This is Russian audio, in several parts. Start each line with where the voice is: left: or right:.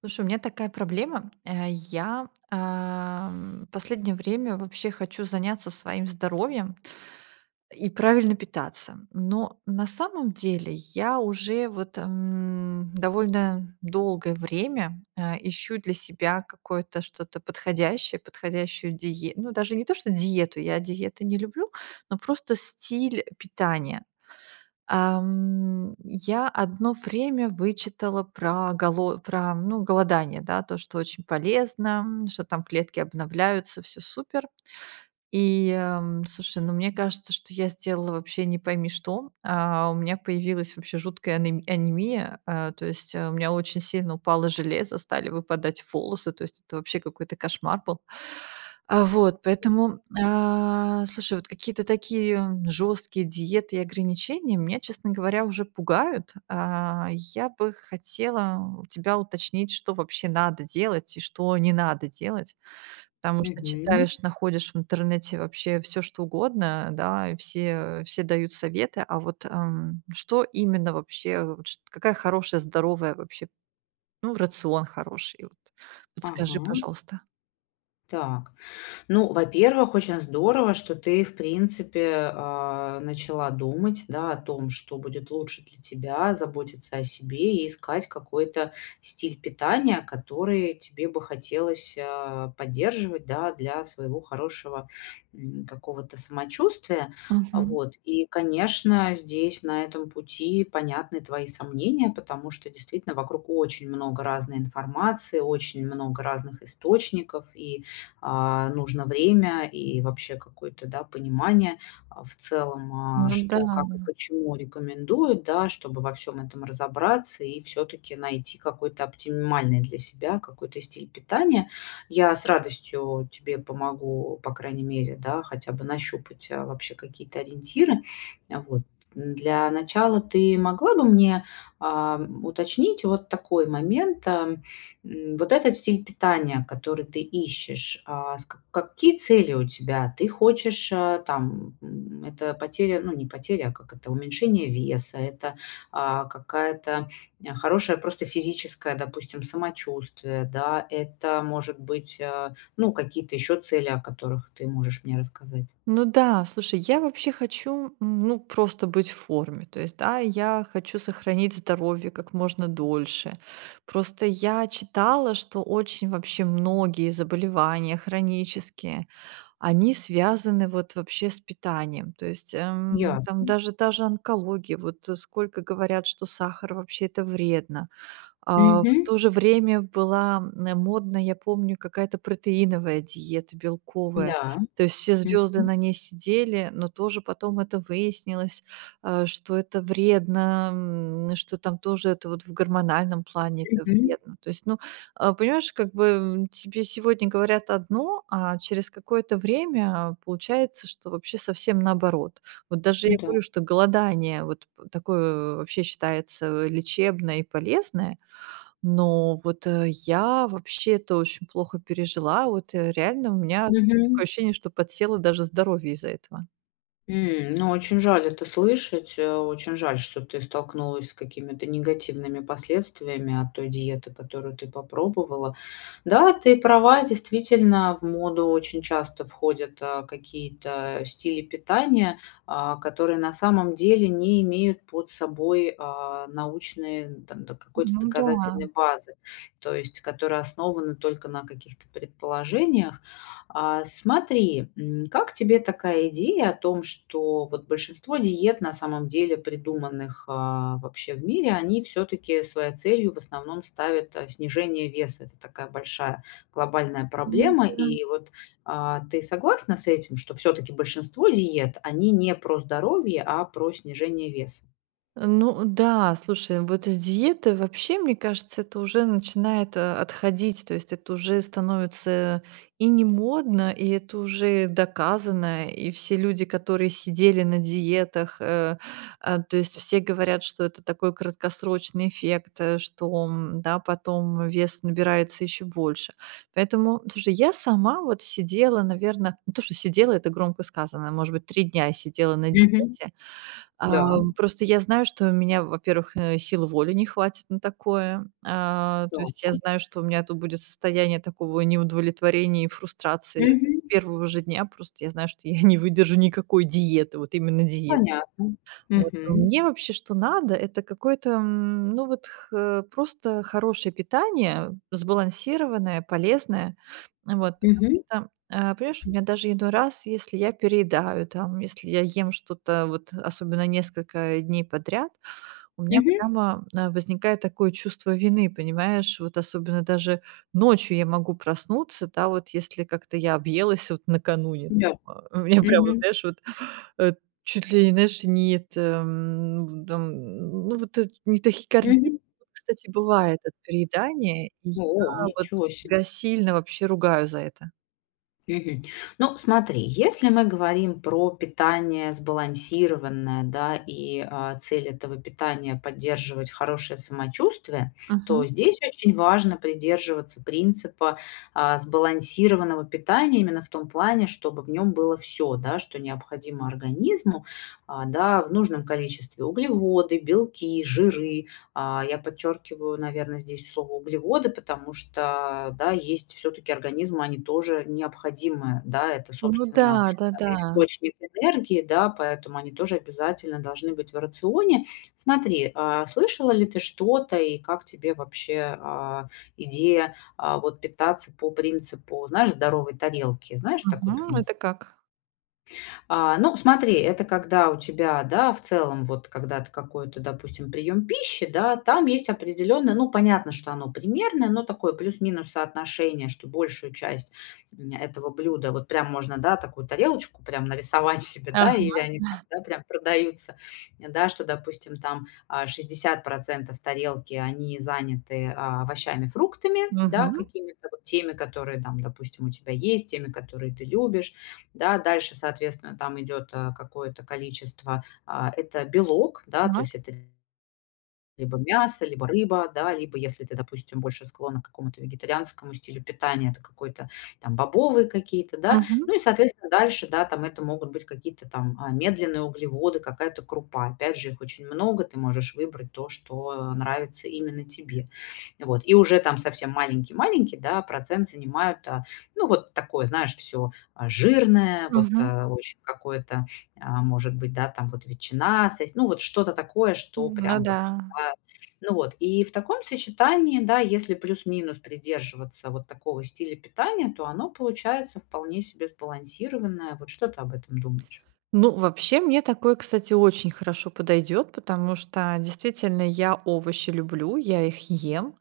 right: Слушай, у меня такая проблема. Я последнее время вообще хочу заняться своим здоровьем и правильно питаться. Но на самом деле я уже вот довольно долгое время ищу для себя какое-то что-то подходящее, подходящую диету. Ну, даже не то, что диету, я диеты не люблю, но просто стиль питания. Я одно время вычитала про ну, голодание, да, то, что очень полезно, что там клетки обновляются, все супер. И, слушай, ну, мне кажется, что я сделала вообще не пойми что. У меня появилась вообще жуткая анемия. То есть, у меня очень сильно упало железо, стали выпадать волосы. То есть это вообще какой-то кошмар был. Вот, поэтому, слушай, вот какие-то такие жесткие диеты и ограничения меня, честно говоря, уже пугают. Я бы хотела у тебя уточнить, что вообще надо делать и что не надо делать. Потому что
left: Мгм.
right: читаешь, находишь в интернете вообще все что угодно, да, и все дают советы. А вот, что именно вообще, вот чт какая хорошая, здоровая вообще, ну, рацион хороший, вот подскажи,
left: Ага.
right: пожалуйста.
left: Так. Ну, во-первых, очень здорово, что ты, в принципе, начала думать, да, о том, что будет лучше для тебя, заботиться о себе и искать какой-то стиль питания, который тебе бы хотелось поддерживать, да, для своего хорошего какого-то самочувствия.
right: Мгм.
left: Вот. И, конечно, здесь на этом пути понятны твои сомнения, потому что действительно вокруг очень много разной информации, очень много разных источников, и нужно время и вообще какое-то, да, понимание, в целом,
right: Ну да,
left: что,
right: да.
left: как и почему рекомендуют, да, чтобы во всем этом разобраться и все-таки найти какой-то оптимальный для себя какой-то стиль питания. Я с радостью тебе помогу, по крайней мере, да, хотя бы нащупать, вообще какие-то ориентиры. Вот. Для начала ты могла бы мне, а, уточнить вот такой момент, вот этот стиль питания, который ты ищешь, с ка какие цели у тебя? Ты хочешь, там, это потеря, ну, не потеря, а как это, уменьшение веса, это, какая-то, хорошая просто физическое, допустим, самочувствие, да, это может быть, ну, какие-то еще цели, о которых ты можешь мне рассказать.
right: Ну да, слушай, я вообще хочу, ну, просто быть в форме. То есть, да, я хочу сохранить здоровье как можно дольше. Просто я читала, что очень вообще многие заболевания хронические они связаны вот вообще с питанием. То есть, там
left: Ясно.
right: даже же онкология, вот, сколько говорят, что сахар вообще это вредно. В
left: Мгм.
right: то же время была, модная, я помню, какая-то протеиновая диета, белковая.
left: Да.
right: То есть все звезды
left: Мгм.
right: на ней сидели, но тоже потом это выяснилось, что это вредно, что там тоже это вот в гормональном плане это
left: Мгм.
right: вредно. То есть, ну, понимаешь, как бы, тебе сегодня говорят одно, а через какое-то время получается, что вообще совсем наоборот. Вот даже я
left: Да.
right: говорю, что голодание вот такое вообще считается лечебное и полезное, но вот, я вообще это очень плохо пережила. Вот, реально у меня
left: Мгм.
right: такое ощущение, что подсело даже здоровье из-за этого.
left: Ну, очень жаль это слышать. Очень жаль, что ты столкнулась с какими-то негативными последствиями от той диеты, которую ты попробовала. Да, ты права, действительно, в моду очень часто входят, какие-то стили питания, которые на самом деле не имеют под собой, научные, там, да, какой-то
right: Ну да.
left: доказательной базы, то есть которые основаны только на каких-то предположениях. Смотри, как тебе такая идея о том, что вот большинство диет, на самом деле, придуманных, вообще в мире, они все-таки своей целью в основном ставят, снижение веса. Это такая большая глобальная проблема.
right: М.
left: И вот, ты согласна с этим, что все-таки большинство диет, они не про здоровье, а про снижение веса?
right: Ну да, слушай, вот с диеты вообще, мне кажется, это уже начинает отходить, то есть это уже становится и не модно, и это уже доказано, и все люди, которые сидели на диетах, то есть все говорят, что это такой краткосрочный эффект, что да, потом вес набирается еще больше. Поэтому, слушай, я сама вот сидела, наверное, ну то, что сидела, это громко сказано, может быть, три дня я сидела на
left: Мгм.
right: диете.
left: Да,
right: Просто я знаю, что у меня, во-первых, сил воли не хватит на такое. То есть
left: да.
right: я знаю, что у меня тут будет состояние такого неудовлетворения и фрустрации
left: Мгм.
right: с первого же дня. Просто я знаю, что я не выдержу никакой диеты, вот именно диеты.
left: Понятно.
right: Вот. А
left: Мгм.
right: мне вообще что надо- это какое-то, ну, вот х просто хорошее питание, сбалансированное, полезное. Вот, потому
left: Мгм.
right: что, понимаешь, у меня даже иной раз, если я переедаю, там, если я ем что-то, вот особенно несколько дней подряд, у меня
left: Мгм.
right: прямо, возникает такое чувство вины, понимаешь? Вот особенно даже ночью я могу проснуться, да, вот если как-то я объелась вот накануне.
left: Да.
right: У меня прямо,
left: Мгм.
right: знаешь, вот Э, чуть ли, знаешь, нет, это, там, ну, вот это не тахикардия, вот,
left: Мгм.
right: кстати, бывает от переедания, и
left: О,
right: я вот
left: ничего
right: себя
left: себе.
right: сильно вообще ругаю за это.
left: Мгм. Ну, смотри, если мы говорим про питание сбалансированное, да, и цель этого питания поддерживать хорошее самочувствие,
right: Мгм.
left: то здесь очень важно придерживаться принципа сбалансированного питания именно в том плане, чтобы в нем было все, да, что необходимо организму, да, в нужном количестве углеводы, белки, жиры, я подчеркиваю, наверное, здесь слово углеводы, потому что, да, есть все-таки организмы, они тоже необходимы, да, это,
right: Ну да,
left: собственно,
right: да-да.
left: источник энергии, да, поэтому они тоже обязательно должны быть в рационе. Смотри, слышала ли ты что-то и как тебе вообще идея вот питаться по принципу, знаешь, здоровой тарелки, знаешь такой
right: Мгм.
left: принцип?
right: Это как?
left: Ну, смотри, это когда у тебя, да, в целом, вот когда ты какой-то, допустим, прием пищи, да, там есть определенное, ну, понятно, что оно примерное, но такое плюс-минус соотношение, что большую часть этого блюда, вот прям можно, да, такую тарелочку прям нарисовать себе, да, или
right: Ага.
left: они там, да, прям продаются, да, что, допустим, там 60% тарелки, они заняты овощами, фруктами, да,
right: Мгм.
left: какими-то вот теми, которые там, допустим, у тебя есть, теми, которые ты любишь, да, дальше, соответственно, там идет, какое-то количество, это белок, да, то
right: Так.
left: есть это либо мясо, либо рыба, да, либо если ты, допустим, больше склонна к какому-то вегетарианскому стилю питания, это какой-то там бобовые какие-то, да.
right: Мгм.
left: Ну и, соответственно, дальше, да, там это могут быть какие-то там медленные углеводы, какая-то крупа. Опять же, их очень много, ты можешь выбрать то, что нравится именно тебе. Вот. И уже там совсем маленький-маленький, да, процент занимают, ну, вот такое, знаешь, все жирное, вот
right: Мгм.
left: очень какое-то, может быть, да, там вот ветчина, сось, ну, вот что-то такое, что
right: Ну
left: прям
right: да.
left: вот а, ну вот, и в таком сочетании, да, если плюс-минус придерживаться вот такого стиля питания, то оно получается вполне себе сбалансированное. Вот что ты об этом думаешь?
right: Ну, вообще, мне такое, кстати, очень хорошо подойдет, потому что действительно я овощи люблю, я их ем.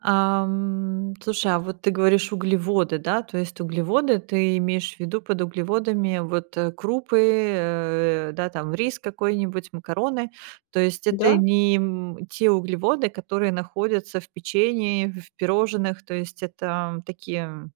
right: Слушай, а вот ты говоришь углеводы, да? То есть углеводы ты имеешь в виду под углеводами вот крупы, да, там рис какой-нибудь, макароны. То есть это
left: Да?
right: не те углеводы, которые находятся в печенье, в пирожных. То есть это такие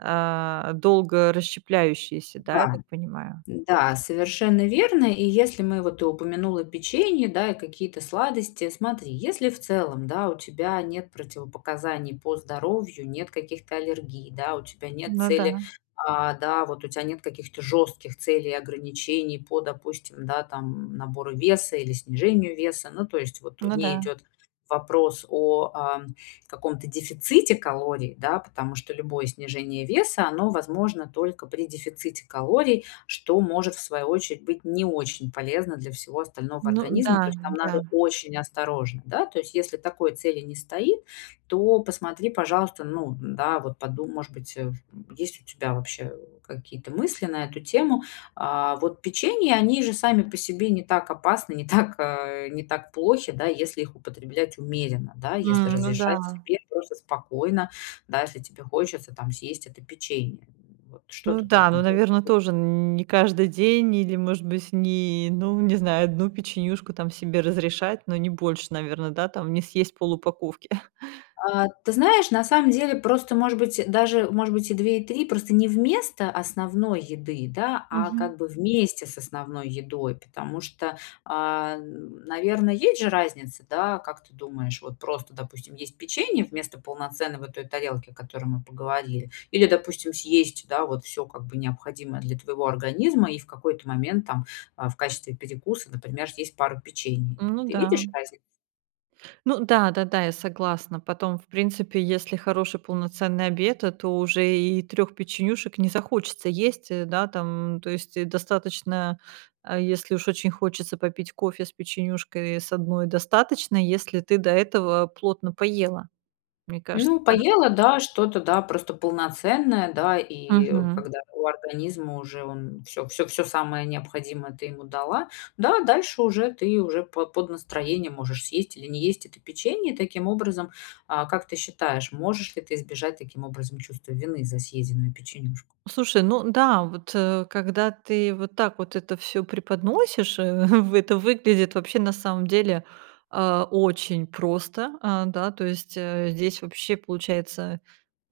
right: долго расщепляющиеся, да, я
left: Да.
right: так понимаю?
left: Да, совершенно верно. И если мы вот ты упомянула печенье, да, и какие-то сладости, смотри, если в целом, да, у тебя нет противопоказаний по здоровью, нет каких-то аллергий, да, у тебя нет
right: Ну да.
left: цели, да, вот у тебя нет каких-то жестких целей и ограничений по, допустим, да, там набору веса или снижению веса, ну, то есть вот
right: Ну да,
left: не идет вопрос о каком-то дефиците калорий, да, потому что любое снижение веса, оно возможно только при дефиците калорий, что может, в свою очередь, быть не очень полезно для всего остального
right: ну
left: организма. То
right: да,
left: есть там
right: да.
left: надо очень осторожно, да. То есть если такой цели не стоит, то посмотри, пожалуйста, ну да, вот подумай, может быть, есть у тебя вообще какие-то мысли на эту тему. Вот печенье, они же сами по себе не так опасны, не так, не так плохи, да, если их употреблять умеренно, да, если
right: Ну да.
left: разрешать себе просто спокойно, да, если тебе хочется там съесть это печенье. Вот что
right: Ну
left: ты по
right: да,
left: этому
right: ну,
left: поводу.
right: наверное тоже не каждый день или, может быть, не, ну, не знаю, одну печенюшку там себе разрешать, но не больше, наверное, да, там не съесть полупаковки.
left: Ты знаешь, на самом деле просто, может быть, даже, может быть, и 2 и 3 просто не вместо основной еды, да, а
right: Мгм.
left: как бы вместе с основной едой, потому что, наверное, есть же разница, да, как ты думаешь, вот просто, допустим, есть печенье вместо полноценного той тарелки, о которой мы поговорили, или, допустим, съесть, да, вот все, как бы необходимое для твоего организма и в какой-то момент там, в качестве перекуса, например, съесть пару печений.
right: Ну
left: Ты
right: да.
left: видишь разницу?
right: Ну да-да-да, я согласна. Потом, в принципе, если хороший полноценный обед, то уже и трех печенюшек не захочется есть, да, там. То есть, достаточно, если уж очень хочется попить кофе с печенюшкой, с одной, достаточно, если ты до этого плотно поела. Мне кажется,
left: Ну,
right: так?
left: поела, да, что-то, да, просто полноценное, да, и
right: Мгм.
left: когда у организма уже он все, все, все самое необходимое ты ему дала, да, дальше уже ты уже по под настроение можешь съесть или не есть это печенье. Таким образом, как ты считаешь, можешь ли ты избежать таким образом чувства вины за съеденную печенюшку?
right: Слушай, ну да, вот, когда ты вот так вот это все преподносишь, в это выглядит вообще на самом деле, очень просто. Да, то есть, здесь вообще получается,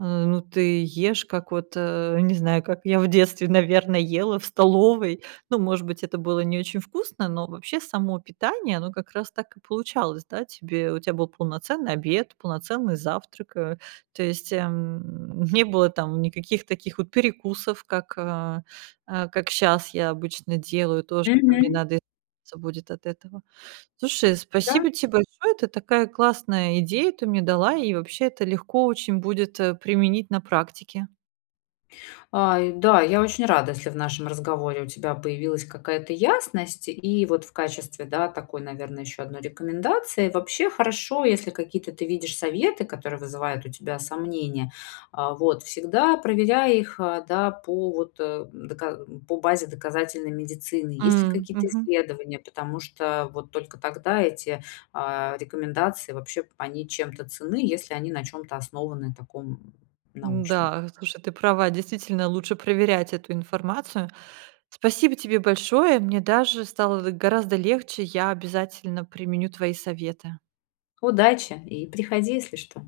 right: ну, ты ешь, как вот, не знаю, как я в детстве, наверное, ела в столовой. Ну, может быть, это было не очень вкусно, но вообще само питание, оно как раз так и получалось, да? Тебе у тебя был полноценный обед, полноценный завтрак, то есть, не было там никаких таких вот перекусов, как сейчас я обычно делаю. Тоже там не
left: Мгм.
right: надо избавляться будет от этого. Слушай,
left: Да.
right: спасибо тебе большое. Это такая классная идея ты мне дала, и вообще это легко очень будет, применить на практике.
left: И да, я очень рада, если в нашем разговоре у тебя появилась какая-то ясность. И вот в качестве, да, такой, наверное, еще одной рекомендации. Вообще хорошо, если какие-то ты видишь советы, которые вызывают у тебя сомнения. Всегда проверяй их, да, по вот по базе доказательной медицины. Есть ли
right: М,
left: какие-то
right: мгм.
left: исследования, потому что вот только тогда эти рекомендации вообще, они чем-то ценны, если они на чем-то основаны таком научном.
right: Да, слушай, ты права, действительно лучше проверять эту информацию. Спасибо тебе большое. Мне даже стало гораздо легче. Я обязательно применю твои советы.
left: Удачи и приходи, если что.